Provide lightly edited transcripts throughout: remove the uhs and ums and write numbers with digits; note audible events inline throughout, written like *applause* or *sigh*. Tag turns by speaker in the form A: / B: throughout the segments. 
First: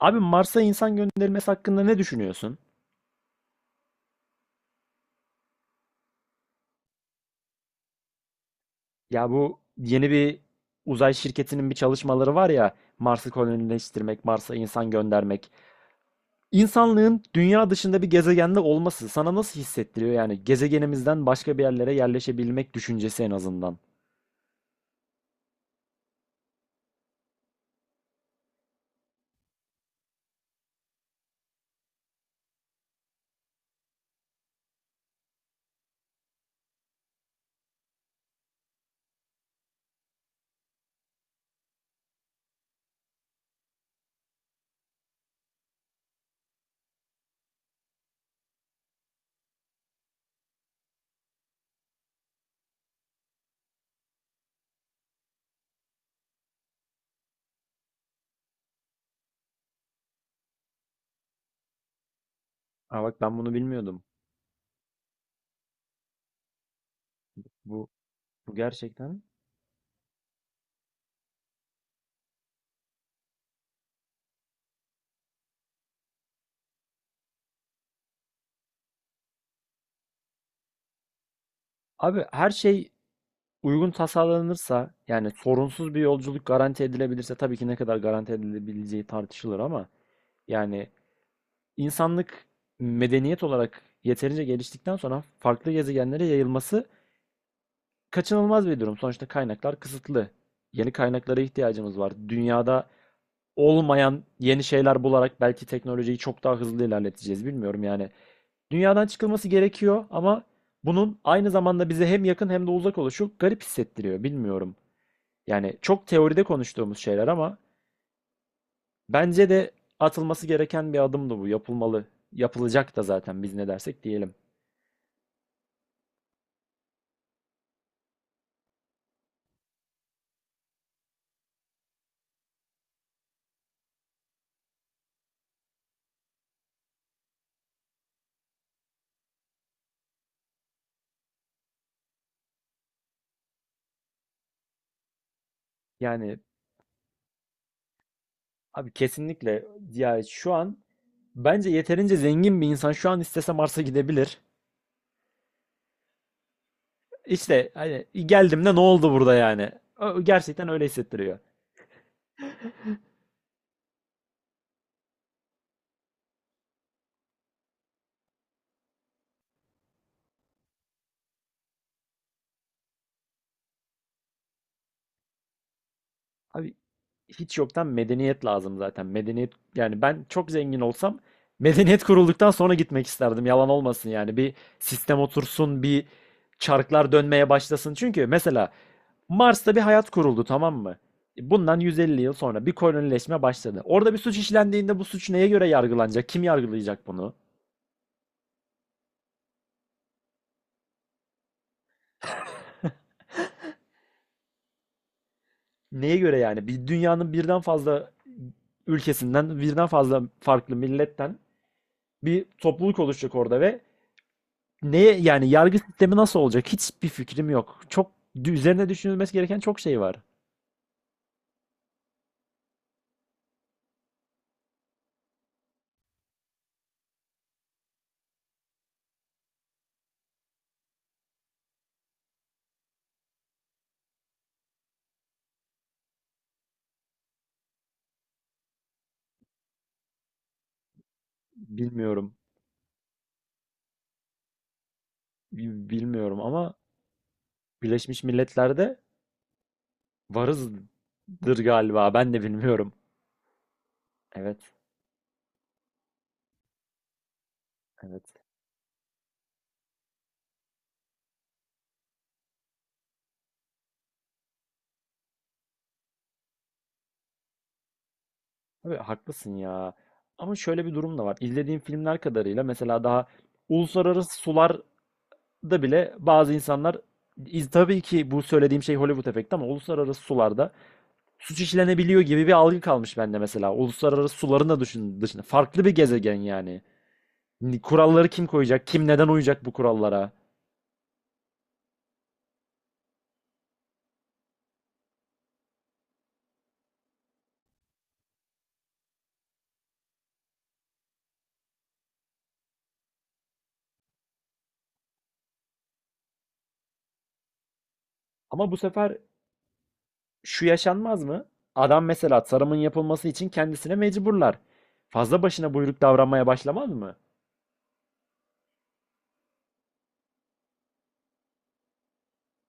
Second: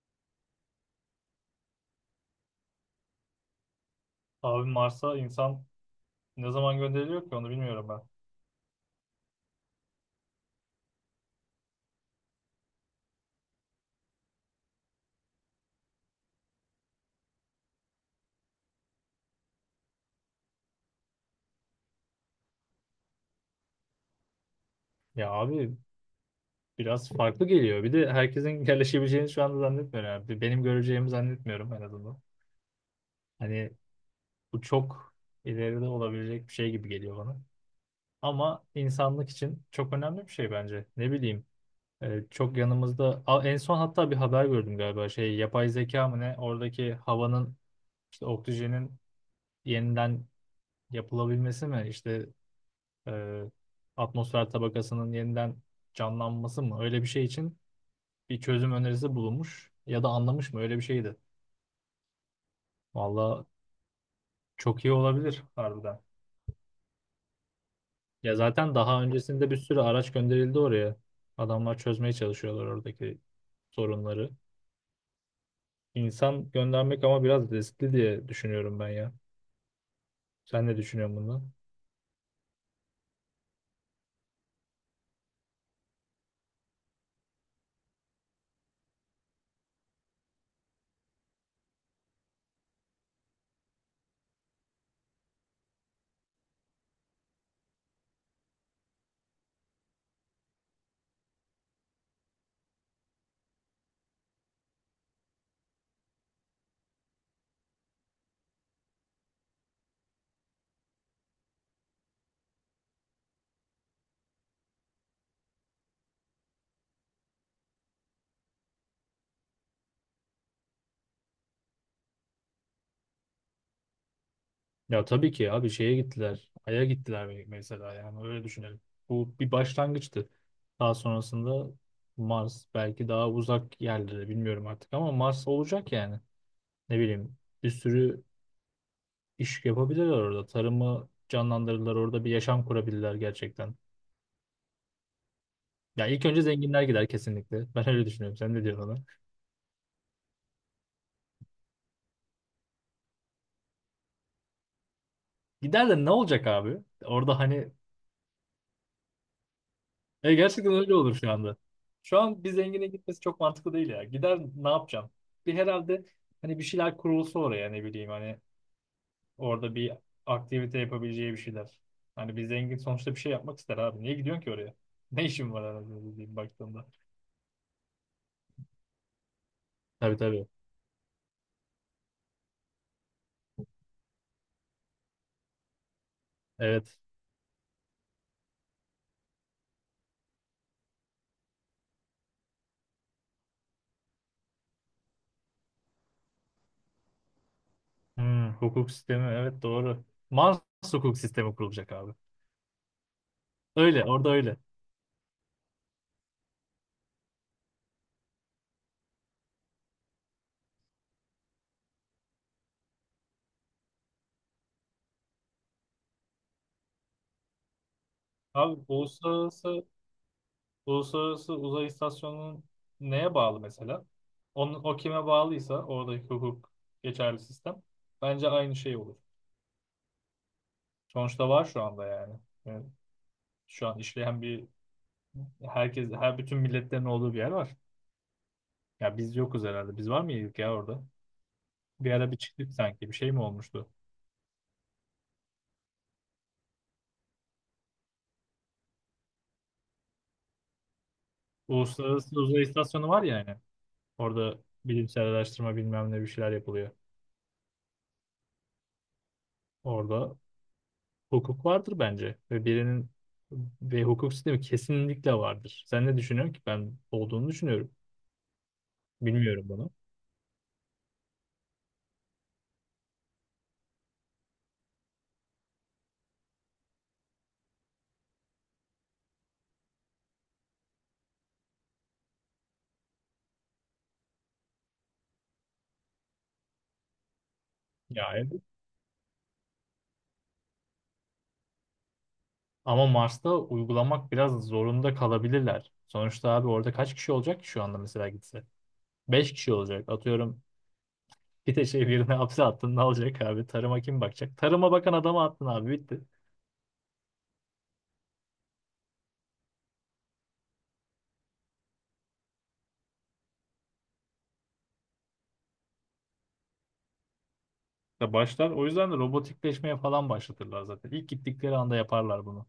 A: Abi Mars'a insan gönderilmesi hakkında ne düşünüyorsun?
B: Abi Mars'a insan ne zaman gönderiliyor ki onu bilmiyorum ben.
A: Ya bu yeni bir uzay şirketinin bir çalışmaları var ya Mars'ı kolonileştirmek, Mars'a insan göndermek. İnsanlığın dünya dışında bir gezegende olması sana nasıl hissettiriyor? Yani gezegenimizden başka bir yerlere yerleşebilmek düşüncesi en azından.
B: Ya abi biraz farklı geliyor. Bir de herkesin *laughs* yerleşebileceğini şu anda zannetmiyorum. Yani. Benim göreceğimi zannetmiyorum en azından. Hani bu çok ileride olabilecek bir şey gibi geliyor bana. Ama insanlık için çok önemli bir şey bence. Ne bileyim çok yanımızda en son hatta bir haber gördüm galiba şey yapay zeka mı ne oradaki havanın işte oksijenin yeniden yapılabilmesi mi İşte. e, Atmosfer tabakasının yeniden canlanması mı? Öyle bir şey için bir çözüm önerisi bulunmuş ya da anlamış mı? Öyle bir şeydi.
A: Ha bak ben
B: Valla
A: bunu bilmiyordum.
B: çok iyi olabilir harbiden.
A: Bu,
B: Ya
A: bu
B: zaten daha
A: gerçekten.
B: öncesinde bir sürü araç gönderildi oraya. Adamlar çözmeye çalışıyorlar oradaki sorunları. İnsan göndermek ama biraz riskli diye düşünüyorum ben ya. Sen ne düşünüyorsun bundan?
A: Abi her şey uygun tasarlanırsa yani sorunsuz bir yolculuk garanti edilebilirse tabii ki ne kadar garanti edilebileceği tartışılır ama yani insanlık medeniyet olarak yeterince geliştikten sonra farklı gezegenlere yayılması kaçınılmaz bir durum. Sonuçta kaynaklar kısıtlı. Yeni kaynaklara ihtiyacımız var. Dünyada olmayan yeni şeyler bularak belki teknolojiyi çok daha hızlı ilerleteceğiz. Bilmiyorum yani. Dünyadan çıkılması gerekiyor ama bunun aynı zamanda bize hem yakın hem de uzak oluşu garip hissettiriyor. Bilmiyorum. Yani çok teoride konuştuğumuz şeyler ama bence de atılması gereken bir adımdı bu. Yapılmalı. Yapılacak da zaten biz ne dersek diyelim.
B: Ya tabii ki abi şeye gittiler. Ay'a gittiler, mesela yani öyle düşünelim. Bu bir başlangıçtı. Daha sonrasında Mars, belki daha uzak yerlere, bilmiyorum artık ama Mars olacak yani. Ne bileyim bir sürü iş yapabilirler orada. Tarımı canlandırırlar, orada bir yaşam kurabilirler gerçekten. Ya ilk
A: Yani
B: önce zenginler gider kesinlikle. *laughs* Ben öyle düşünüyorum. Sen ne diyorsun
A: abi
B: ona?
A: kesinlikle ya şu an bence yeterince zengin bir insan şu an istese Mars'a gidebilir.
B: Gider de ne olacak abi? Orada
A: İşte
B: hani.
A: hani geldim de ne oldu burada yani? Gerçekten
B: Gerçekten
A: öyle
B: öyle olur şu
A: hissettiriyor.
B: anda. Şu an bir zengine gitmesi çok mantıklı değil ya. Gider ne yapacağım? Bir herhalde hani bir şeyler kurulsa oraya, ne bileyim hani orada bir aktivite yapabileceği bir şeyler. Hani bir zengin sonuçta bir şey yapmak ister abi. Niye gidiyorsun ki oraya? *laughs* Ne işin var herhalde dediğim
A: Abi
B: baktığımda.
A: hiç yoktan medeniyet lazım zaten. Medeniyet yani
B: Tabii
A: ben
B: tabii.
A: çok zengin olsam medeniyet kurulduktan sonra gitmek isterdim. Yalan olmasın yani. Bir sistem otursun, bir
B: Evet.
A: çarklar dönmeye başlasın. Çünkü mesela Mars'ta bir hayat kuruldu tamam mı? Bundan 150 yıl sonra bir kolonileşme başladı. Orada bir suç işlendiğinde bu suç neye göre yargılanacak? Kim yargılayacak bunu?
B: Hmm, hukuk sistemi, evet, doğru. Mars hukuk sistemi kurulacak abi. Öyle orada, öyle.
A: Neye göre yani? Bir dünyanın birden fazla ülkesinden, birden fazla farklı milletten bir topluluk oluşacak orada ve neye yani yargı sistemi nasıl olacak? Hiçbir fikrim yok. Çok
B: Abi
A: üzerine düşünülmesi gereken çok
B: uluslararası
A: şey var.
B: Uluslararası Uzay İstasyonu'nun neye bağlı mesela? Onun, o kime bağlıysa oradaki hukuk geçerli sistem bence aynı şey olur. Sonuçta var şu anda yani. Yani şu an işleyen bir, herkes, her bütün milletlerin olduğu bir yer var. Ya biz yokuz herhalde. Biz var mıydık ya orada? Bir ara
A: Bilmiyorum.
B: bir çıktık sanki. Bir şey mi olmuştu?
A: Bilmiyorum ama Birleşmiş Milletler'de varızdır galiba. Ben
B: Uluslararası
A: de
B: Uzay
A: bilmiyorum.
B: İstasyonu var ya yani. Orada
A: Evet.
B: bilimsel araştırma, bilmem ne, bir şeyler yapılıyor.
A: Evet.
B: Orada hukuk vardır bence ve birinin ve hukuk sistemi kesinlikle vardır. Sen ne düşünüyorsun ki? Ben olduğunu düşünüyorum.
A: Tabii haklısın
B: Bilmiyorum bunu.
A: ya. Ama şöyle bir durum da var. İzlediğim filmler kadarıyla mesela daha uluslararası sularda bile bazı insanlar tabii ki bu söylediğim şey Hollywood efekti ama uluslararası sularda suç işlenebiliyor gibi bir algı kalmış bende mesela. Uluslararası suların da düşün, dışında. Farklı bir gezegen yani.
B: Ya,
A: Kuralları kim
B: evet.
A: koyacak? Kim neden uyacak bu kurallara?
B: Ama Mars'ta uygulamak biraz zorunda kalabilirler. Sonuçta abi orada kaç kişi olacak ki şu anda mesela gitse? 5 kişi olacak. Atıyorum, bir de şey, birine *laughs* hapse attın ne olacak abi? Tarıma kim bakacak? Tarıma bakan adama attın abi, bitti.
A: Ama bu sefer şu yaşanmaz mı? Adam mesela tarımın yapılması için kendisine mecburlar. Fazla başına buyruk davranmaya başlamaz mı?
B: Ya başlar. O yüzden de robotikleşmeye falan başlatırlar zaten. İlk gittikleri anda yaparlar bunu.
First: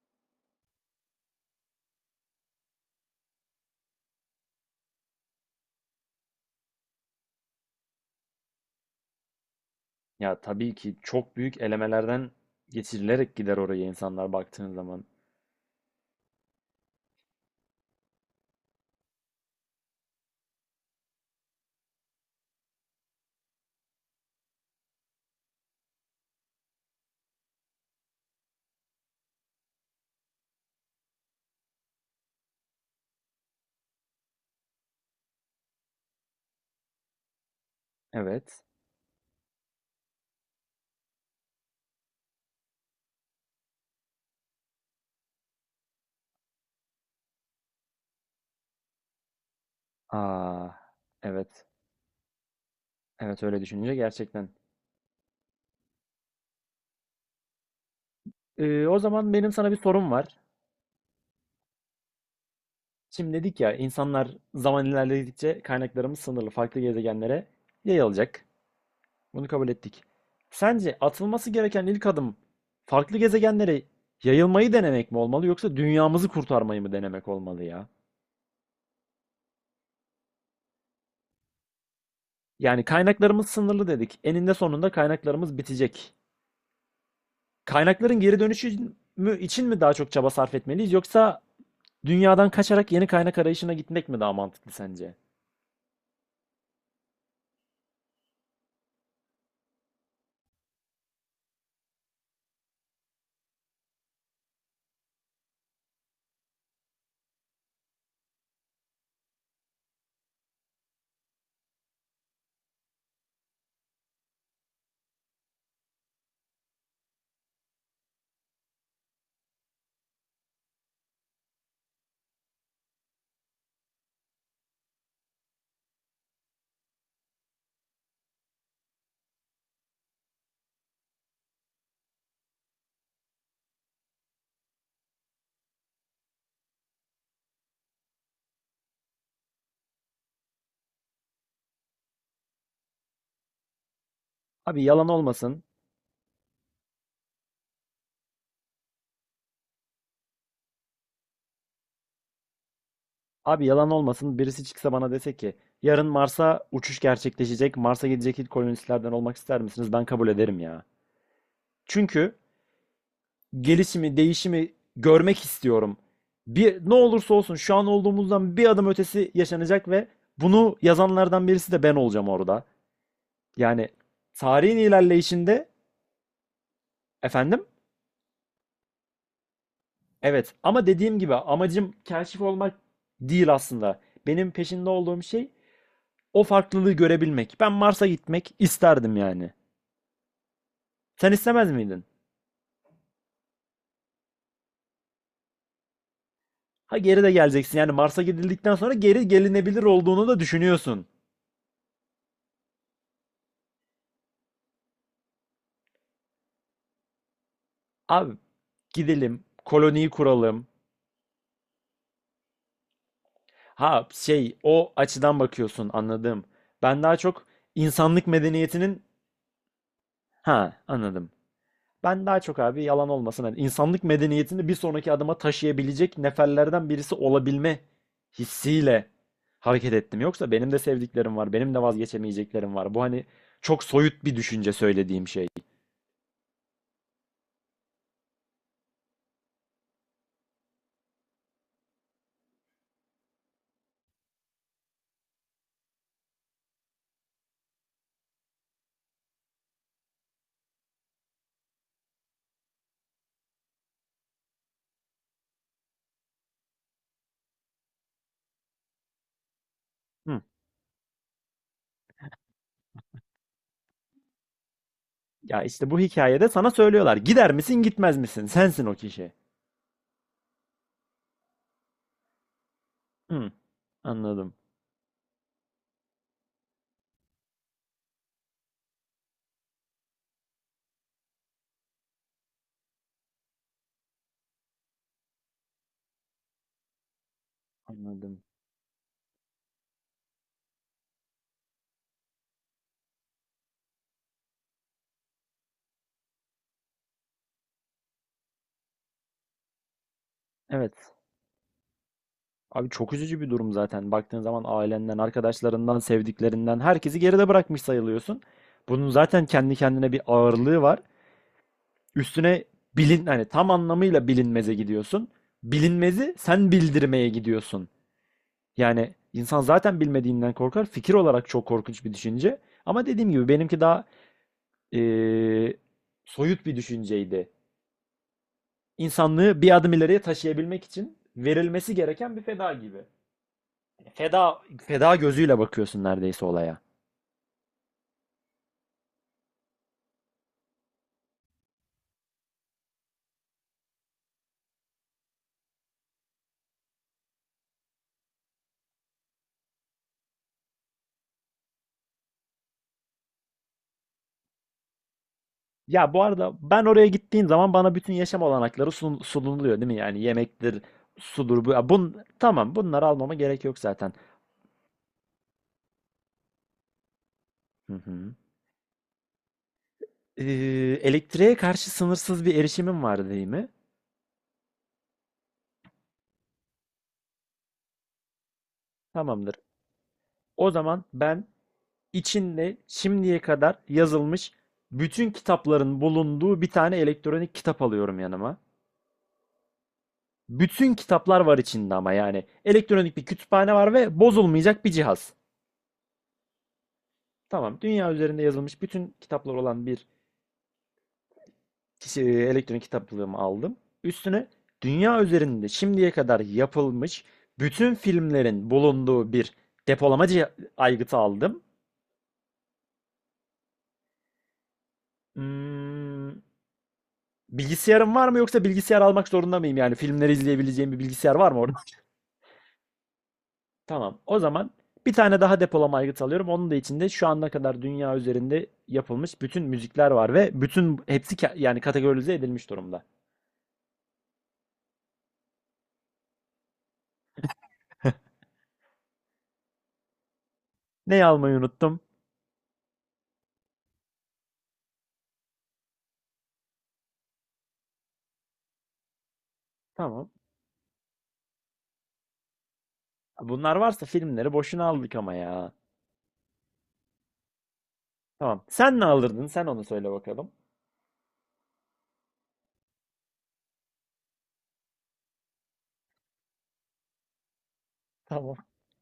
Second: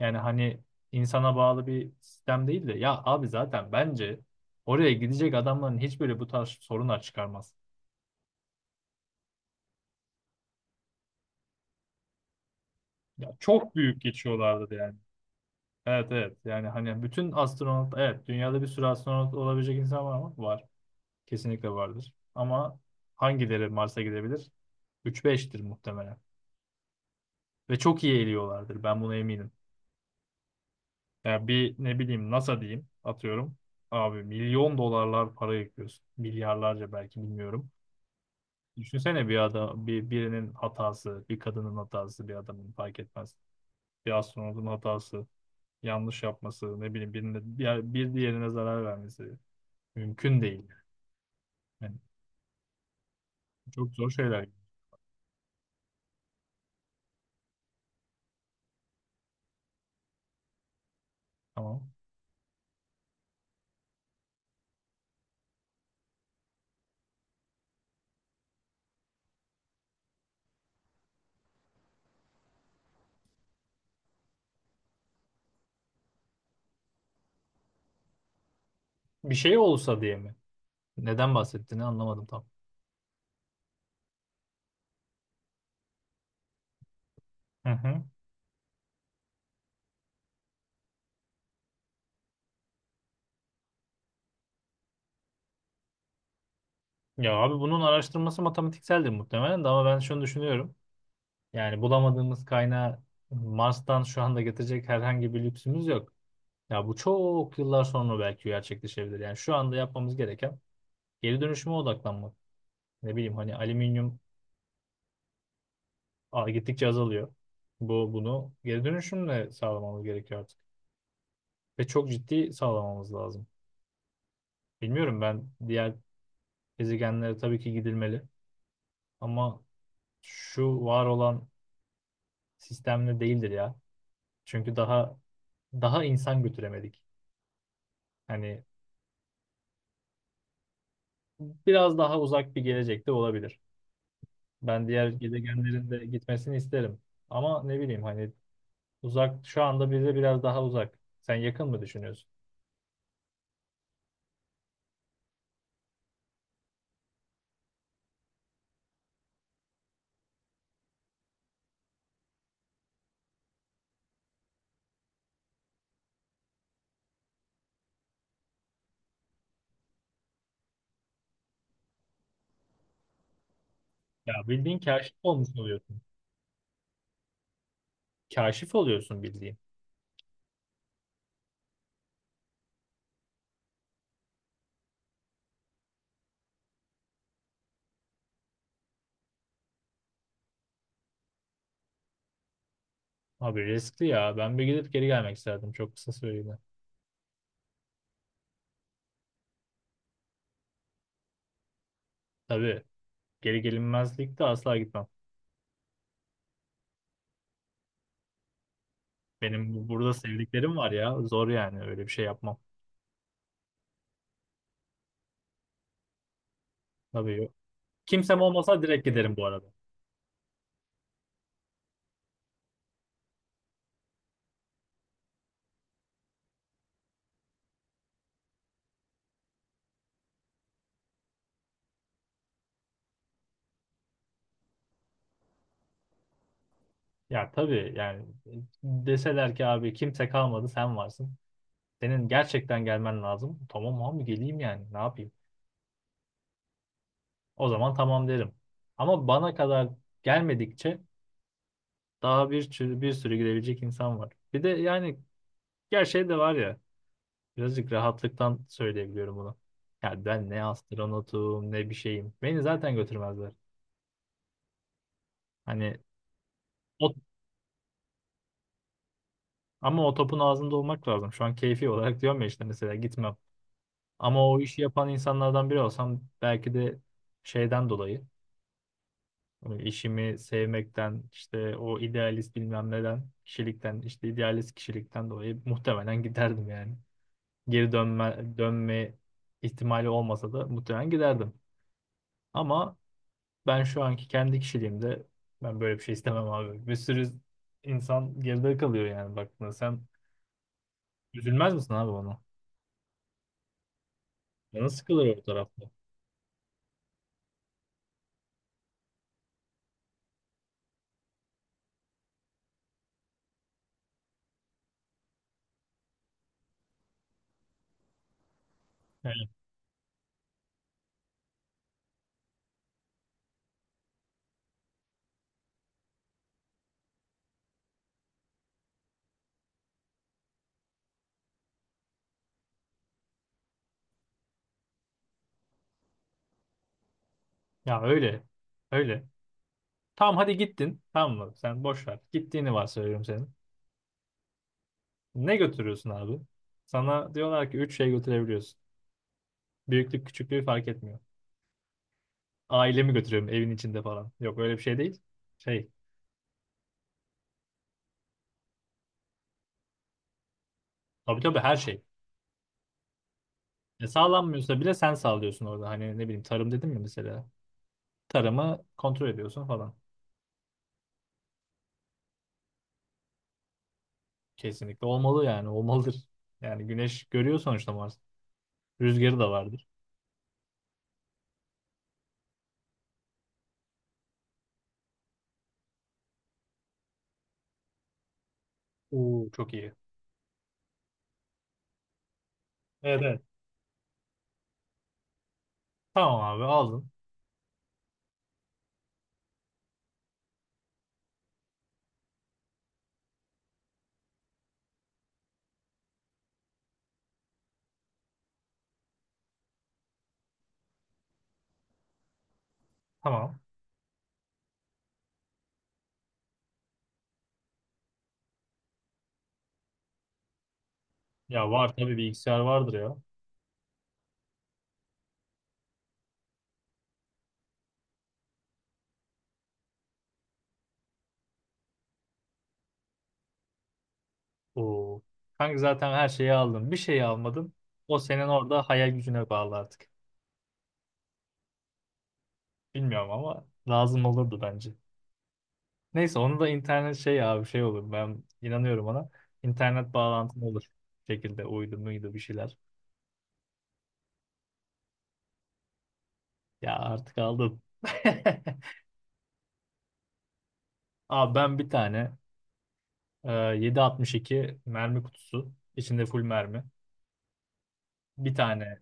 B: Yani hani insana bağlı bir sistem değil de, ya abi zaten bence oraya gidecek adamların hiçbiri bu tarz sorunlar çıkarmaz.
A: Ya tabii ki çok büyük elemelerden
B: Ya
A: geçirilerek gider
B: çok
A: oraya
B: büyük
A: insanlar baktığın
B: geçiyorlardı yani.
A: zaman.
B: Evet, evet, yani hani bütün astronot, evet, dünyada bir sürü astronot olabilecek insan var mı? Var. Kesinlikle vardır. Ama hangileri Mars'a gidebilir? 3-5'tir muhtemelen. Ve çok iyi eğiliyorlardır, ben buna eminim. Ya bir, ne bileyim, NASA diyeyim, atıyorum. Abi milyon dolarlar para yakıyorsun. Milyarlarca belki, bilmiyorum.
A: Evet.
B: Düşünsene bir adam, birinin hatası, bir kadının hatası, bir adamın, fark etmez. Bir astronotun hatası, yanlış yapması, ne bileyim birine, bir diğerine zarar vermesi mümkün değil.
A: Aa, evet.
B: Yani
A: Evet öyle
B: çok
A: düşününce
B: zor şeyler.
A: gerçekten. O zaman benim sana bir sorum var.
B: Tamam.
A: Şimdi dedik ya insanlar zaman ilerledikçe kaynaklarımız sınırlı farklı gezegenlere yayılacak. Bunu kabul ettik. Sence atılması gereken ilk adım farklı gezegenlere yayılmayı denemek mi olmalı yoksa dünyamızı kurtarmayı mı denemek olmalı ya?
B: Bir şey olsa diye mi? Neden bahsettiğini anlamadım tam.
A: Yani kaynaklarımız sınırlı dedik. Eninde sonunda kaynaklarımız bitecek.
B: Hı hı.
A: Kaynakların geri dönüşü mü için mi daha çok çaba sarf etmeliyiz yoksa dünyadan kaçarak yeni kaynak arayışına gitmek mi daha mantıklı sence?
B: Ya abi bunun araştırması matematikseldir muhtemelen de, ama ben şunu düşünüyorum. Yani bulamadığımız kaynağı Mars'tan şu anda getirecek herhangi bir lüksümüz yok. Ya bu çok yıllar sonra belki gerçekleşebilir. Yani şu anda yapmamız gereken geri dönüşüme odaklanmak. Ne bileyim hani alüminyum gittikçe azalıyor. Bunu geri dönüşümle sağlamamız gerekiyor artık. Ve çok ciddi sağlamamız lazım. Bilmiyorum, ben diğer gezegenlere tabii ki gidilmeli, ama şu var olan sistemle değildir ya. Çünkü daha insan götüremedik. Hani biraz daha uzak bir gelecekte olabilir.
A: Abi
B: Ben
A: yalan
B: diğer
A: olmasın.
B: gezegenlerin de gitmesini isterim. Ama ne bileyim hani uzak, şu anda bize biraz daha uzak. Sen yakın mı düşünüyorsun?
A: Abi yalan olmasın. Birisi çıksa bana dese ki yarın Mars'a uçuş gerçekleşecek. Mars'a gidecek ilk kolonistlerden olmak ister misiniz? Ben kabul ederim ya. Çünkü gelişimi, değişimi görmek istiyorum. Bir, ne olursa olsun şu an olduğumuzdan bir adım ötesi yaşanacak ve bunu yazanlardan birisi de ben olacağım orada. Yani
B: Ya
A: tarihin
B: bildiğin kaşif olmuş
A: ilerleyişinde
B: oluyorsun.
A: efendim
B: Kaşif oluyorsun bildiğin.
A: evet ama dediğim gibi amacım kaşif olmak değil aslında. Benim peşinde olduğum şey o farklılığı görebilmek. Ben Mars'a gitmek isterdim yani. Sen istemez miydin?
B: Abi riskli ya. Ben bir gidip geri gelmek isterdim, çok kısa süreliğine.
A: Ha geri de geleceksin yani Mars'a gidildikten sonra geri gelinebilir olduğunu da düşünüyorsun.
B: Tabii, geri gelinmezlik de asla gitmem.
A: Abi gidelim,
B: Benim
A: koloniyi
B: burada
A: kuralım,
B: sevdiklerim var ya. Zor yani, öyle bir şey yapmam.
A: Ha şey o açıdan bakıyorsun anladım. Ben daha
B: Tabii,
A: çok
B: yok.
A: insanlık
B: Kimsem olmasa
A: medeniyetinin
B: direkt giderim bu arada.
A: ha anladım. Ben daha çok abi yalan olmasın hani insanlık medeniyetini bir sonraki adıma taşıyabilecek neferlerden birisi olabilme hissiyle hareket ettim. Yoksa benim de sevdiklerim var, benim de vazgeçemeyeceklerim var. Bu hani çok soyut bir düşünce söylediğim şey.
B: Ya tabii, yani deseler ki abi kimse kalmadı, sen varsın. Senin gerçekten gelmen lazım. Tamam abi, geleyim yani, ne yapayım. O zaman tamam derim. Ama bana kadar gelmedikçe, daha bir sürü, bir sürü gidebilecek insan var. Bir de yani gerçeği de var ya, birazcık rahatlıktan söyleyebiliyorum bunu. Ya
A: Hı.
B: ben ne astronotum ne bir şeyim. Beni zaten götürmezler.
A: Ya işte bu
B: Hani
A: hikayede sana
B: o,
A: söylüyorlar. Gider misin, gitmez misin? Sensin o kişi.
B: ama o topun ağzında olmak lazım. Şu an keyfi olarak diyorum ya işte, mesela gitmem.
A: Hı.
B: Ama
A: Anladım.
B: o işi yapan insanlardan biri olsam, belki de şeyden dolayı, hani işimi sevmekten, işte o idealist bilmem neden kişilikten, işte idealist kişilikten dolayı muhtemelen giderdim yani. Geri
A: Anladım.
B: dönme ihtimali olmasa da muhtemelen giderdim. Ama ben şu anki kendi kişiliğimde ben böyle bir şey istemem abi. Bir sürü insan geride kalıyor yani baktığında. Sen
A: Evet.
B: üzülmez misin abi ona?
A: Abi çok üzücü bir durum zaten. Baktığın zaman
B: Canın
A: ailenden,
B: sıkılır o tarafta.
A: arkadaşlarından, sevdiklerinden herkesi geride bırakmış sayılıyorsun. Bunun zaten kendi kendine bir ağırlığı var. Üstüne bilin hani tam anlamıyla bilinmeze gidiyorsun. Bilinmezi sen bildirmeye gidiyorsun. Yani
B: Yani,
A: insan zaten bilmediğinden korkar. Fikir olarak çok korkunç bir düşünce. Ama dediğim gibi benimki daha eee, soyut bir düşünceydi. İnsanlığı bir adım ileriye taşıyabilmek için verilmesi gereken bir feda gibi. Feda feda gözüyle bakıyorsun neredeyse olaya.
B: ya, öyle. Öyle. Tamam hadi gittin. Tamam mı? Sen boş ver. Gittiğini varsayıyorum senin. Ne götürüyorsun abi? Sana diyorlar ki üç şey götürebiliyorsun. Büyüklük küçüklüğü fark etmiyor. Ailemi götürüyorum evin içinde falan. Yok, öyle bir şey değil. Şey.
A: Ya bu arada ben oraya gittiğim zaman bana bütün yaşam olanakları sunuluyor değil mi? Yani yemektir,
B: Tabii tabii,
A: sudur bu.
B: her şey.
A: Tamam bunları almama gerek yok zaten.
B: Sağlanmıyorsa bile sen sağlıyorsun orada. Hani ne bileyim, tarım dedim mi mesela?
A: Hı hı.
B: Tarımı kontrol ediyorsun falan.
A: Ee, Elektriğe karşı sınırsız bir erişimim var değil mi?
B: Kesinlikle olmalı, yani olmalıdır. Yani güneş görüyor sonuçta Mars. Rüzgarı da
A: Tamamdır.
B: vardır.
A: O zaman ben içinde şimdiye kadar yazılmış bütün kitapların bulunduğu bir tane elektronik kitap alıyorum yanıma.
B: Oo, çok iyi.
A: Bütün kitaplar var içinde ama yani elektronik
B: Evet,
A: bir
B: evet.
A: kütüphane var ve bozulmayacak bir cihaz.
B: Tamam abi aldın.
A: Tamam. Dünya üzerinde yazılmış bütün kitaplar olan bir kişi, elektronik kitaplığımı aldım. Üstüne dünya üzerinde şimdiye kadar yapılmış bütün filmlerin bulunduğu bir depolamacı aygıtı aldım.
B: Tamam.
A: Hmm, Bilgisayarım var mı yoksa bilgisayar almak zorunda mıyım? Yani filmleri izleyebileceğim bir bilgisayar var mı
B: Ya
A: orada?
B: var tabii, bilgisayar vardır ya.
A: *laughs* Tamam. O zaman bir tane daha depolama aygıtı alıyorum. Onun da içinde şu ana kadar dünya üzerinde yapılmış bütün müzikler var ve bütün hepsi yani kategorize edilmiş durumda.
B: Oo. Kanka zaten her şeyi aldın. Bir şeyi almadın. O senin orada hayal gücüne bağlı artık.
A: Neyi almayı unuttum?
B: Bilmiyorum ama lazım olurdu bence. Neyse onu da internet şey abi, şey olur. Ben inanıyorum ona. İnternet
A: Tamam.
B: bağlantın olur. Bir şekilde uydu muydu bir şeyler.
A: Bunlar varsa filmleri boşuna aldık ama ya.
B: Ya artık aldım. *laughs*
A: Tamam. Sen ne alırdın? Sen onu söyle bakalım.
B: Abi ben bir tane 7.62 mermi kutusu, içinde full mermi. Bir
A: Tamam.
B: tane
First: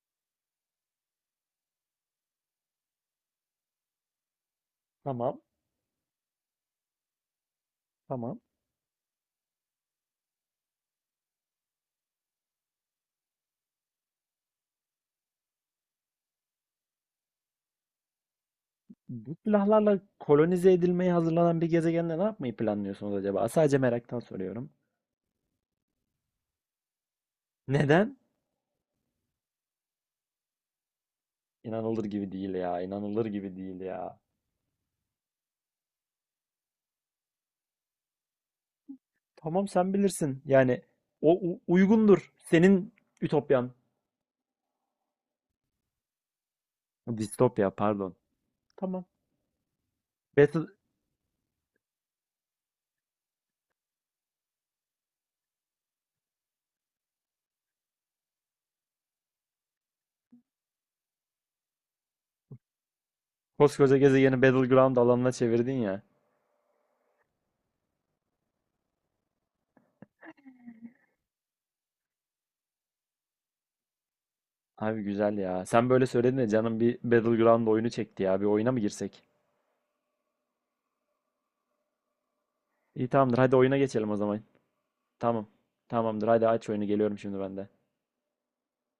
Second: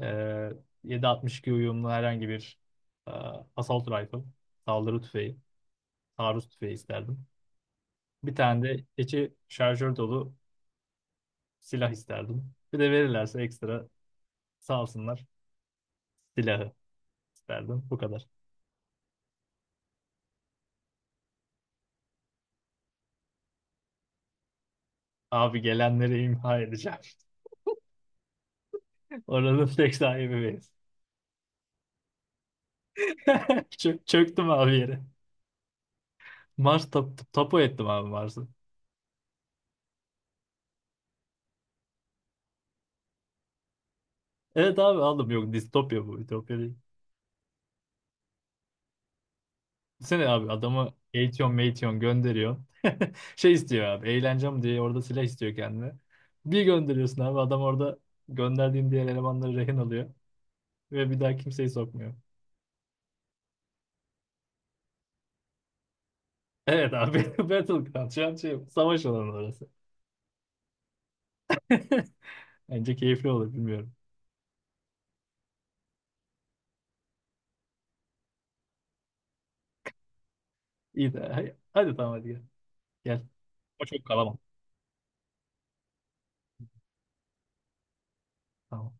B: e, 7.62 uyumlu herhangi bir e, assault rifle. Saldırı tüfeği.
A: Tamam.
B: Taarruz tüfeği isterdim. Bir
A: Tamam.
B: tane de içi şarjör dolu silah isterdim. Bir de verirlerse ekstra, sağ olsunlar, silahı isterdim. Bu kadar.
A: Bu silahlarla kolonize edilmeye hazırlanan bir gezegende ne yapmayı planlıyorsunuz acaba? Sadece meraktan soruyorum.
B: Abi gelenleri imha edeceğim.
A: Neden?
B: *laughs* Oranın tek sahibi beyiz.
A: İnanılır gibi değil ya. İnanılır gibi
B: *laughs*
A: değil
B: Çö-
A: ya.
B: çöktüm abi yere. Mars, tapu ettim abi Mars'ı.
A: Tamam sen bilirsin. Yani o uygundur. Senin ütopyan.
B: Evet abi aldım. Yok, distopya bu. Ütopya değil.
A: Distopya pardon. Tamam.
B: Düşünsene abi,
A: Battle,
B: adamı eğitiyor meğitiyor gönderiyor. *laughs* Şey istiyor abi. Eğlencem diye orada silah istiyor kendine. Bir gönderiyorsun abi. Adam orada gönderdiğin diğer elemanları rehin alıyor. Ve bir daha kimseyi sokmuyor.
A: koskoca gezegeni Battleground alanına çevirdin ya.
B: Evet abi. *laughs* Battleground. Şu an şey, savaş alanı orası. *laughs* Bence keyifli olur, bilmiyorum.
A: Abi güzel ya. Sen böyle söyledin de canım bir Battleground oyunu çekti ya. Bir oyuna mı girsek?
B: İyi de hadi hadi tamam, hadi gel.
A: İyi
B: Gel.
A: tamamdır. Hadi oyuna
B: Ama çok
A: geçelim o
B: kalamam.
A: zaman. Tamam. Tamamdır. Hadi aç oyunu. Geliyorum şimdi ben de.
B: Tamam.